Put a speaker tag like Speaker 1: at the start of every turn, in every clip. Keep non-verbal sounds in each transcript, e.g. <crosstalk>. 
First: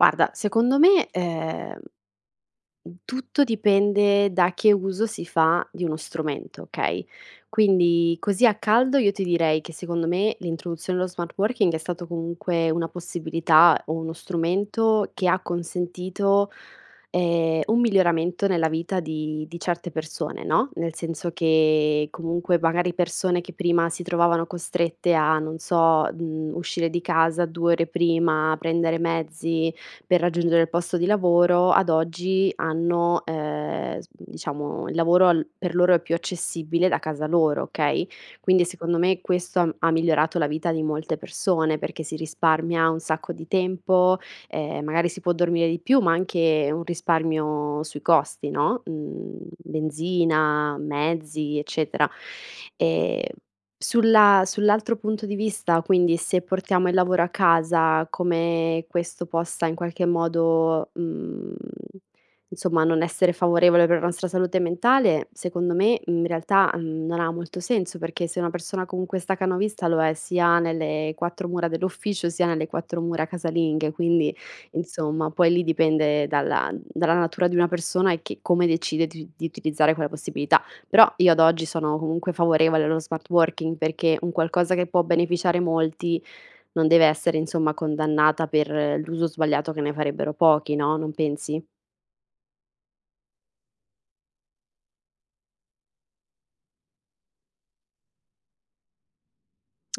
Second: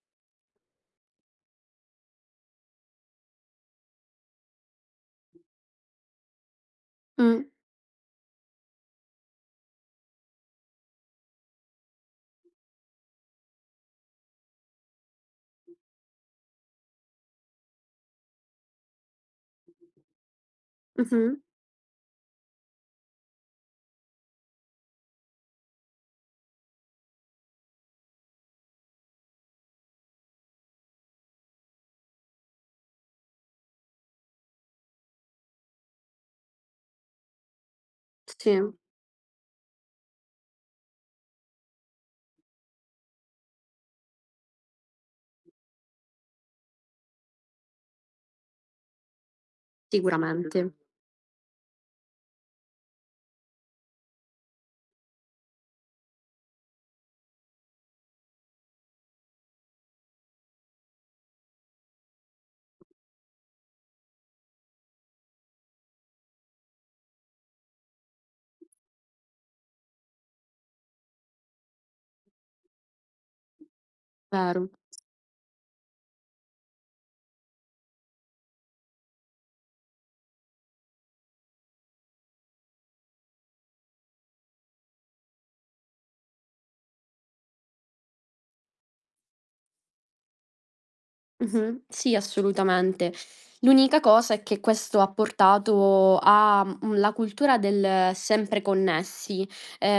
Speaker 1: Guarda, secondo me ehm m tutto dipende da che uso si fa di uno strumento, okay,
Speaker 2: Mh.
Speaker 1: quindi così a caldo io ti direi che secondo me l'introduzione dello smart working è stato comunque una possibilità o uno strumento che ha consentito, ehm, un miglioramento nella vita di di certe persone, no, nel senso
Speaker 2: Mh-mh.
Speaker 1: che comunque magari persone che prima si trovavano costrette a non so mhmm, uscire di casa 2 ore prima, prendere mezzi per raggiungere il posto di lavoro, ad oggi hanno ehm s diciamo il lavoro al per loro è più accessibile da casa loro, okay,
Speaker 2: T
Speaker 1: quindi
Speaker 2: sì
Speaker 1: secondo me questo ha m ha migliorato la vita di molte persone, perché si risparmia un sacco di tempo, ehm, magari si può dormire di più, ma anche un risparmio sui costi, no, mhmm
Speaker 2: Sicuramente.
Speaker 1: benzina, mezzi, eccetera. Ehm sulla sull'altro punto di vista, quindi, se portiamo il lavoro a casa, come questo possa in qualche modo, mhmm insomma, non essere favorevole per la nostra salute mentale, secondo me, in realtà, mhmm non ha molto senso, perché se una persona comunque è stacanovista lo è sia nelle 4 mura dell'ufficio, sia nelle 4 mura casalinghe, quindi
Speaker 2: Vero.
Speaker 1: insomma, poi lì dipende dalla dalla natura di una persona e che come decide di di utilizzare quella possibilità. Però io ad oggi sono comunque favorevole allo smart working, perché un qualcosa che può beneficiare molti non deve essere insomma condannata per l'uso sbagliato che ne farebbero pochi, no, non pensi?
Speaker 2: Mh-mh sì, assolutamente. L'unica cosa è che questo ha portato a mhmm, la cultura del sempre connessi,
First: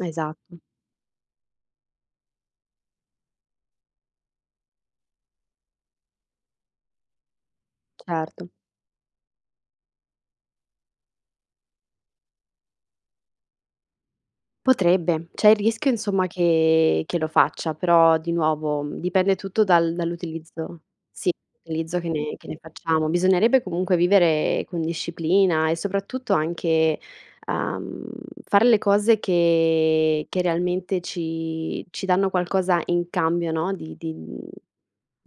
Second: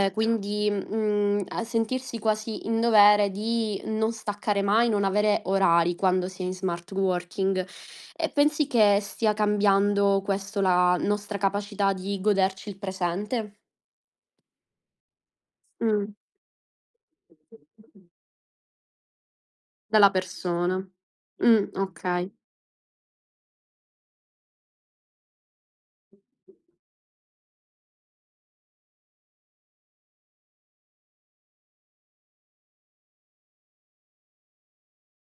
Speaker 1: <clicks tongue> Esatto.
Speaker 2: quindi mhmm a sentirsi quasi in dovere di non staccare mai, non avere orari quando si è in smart working. E
Speaker 1: Certo.
Speaker 2: pensi che stia cambiando, questo, la nostra capacità di goderci il presente?
Speaker 1: Potrebbe. C'è il rischio,
Speaker 2: Mh.
Speaker 1: insomma, che che lo faccia. Però, di nuovo, dipende tutto dal
Speaker 2: Dalla
Speaker 1: dall'utilizzo
Speaker 2: persona.
Speaker 1: sì,
Speaker 2: Mh,
Speaker 1: l'utilizzo che
Speaker 2: okay.
Speaker 1: ne che ne facciamo. Bisognerebbe comunque vivere con disciplina e soprattutto anche, uhm, fare le cose che che realmente ci ci danno qualcosa in cambio, no, di di mhmm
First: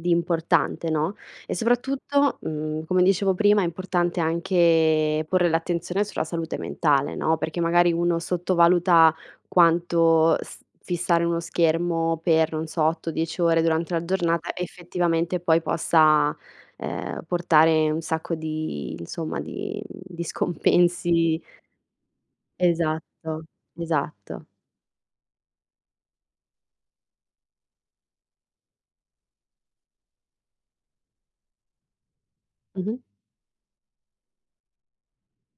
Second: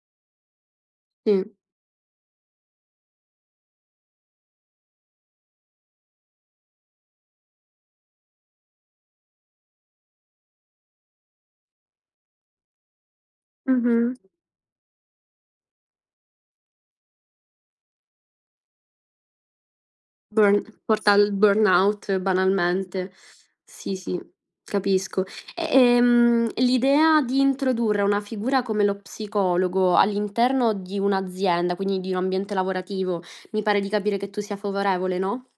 Speaker 1: di importante, no,
Speaker 2: Mh.
Speaker 1: e soprattutto, mhmm come dicevo prima, è importante anche porre l'attenzione sulla salute mentale, no, perché magari uno sottovaluta quanto st fissare uno schermo per, non so, 8-10 ore durante la
Speaker 2: Mh-mh.
Speaker 1: giornata effettivamente poi possa, uhm, portare un sacco di, insomma, di di
Speaker 2: <unintelligible> porta al
Speaker 1: scompensi
Speaker 2: burnout banalmente.
Speaker 1: Esatto,
Speaker 2: Sì, sì,
Speaker 1: esatto.
Speaker 2: capisco. E ehm, l'idea di introdurre una figura come lo psicologo all'interno di un'azienda, quindi di un ambiente
Speaker 1: Mh-mh.
Speaker 2: lavorativo, mi pare di capire che tu sia favorevole, no?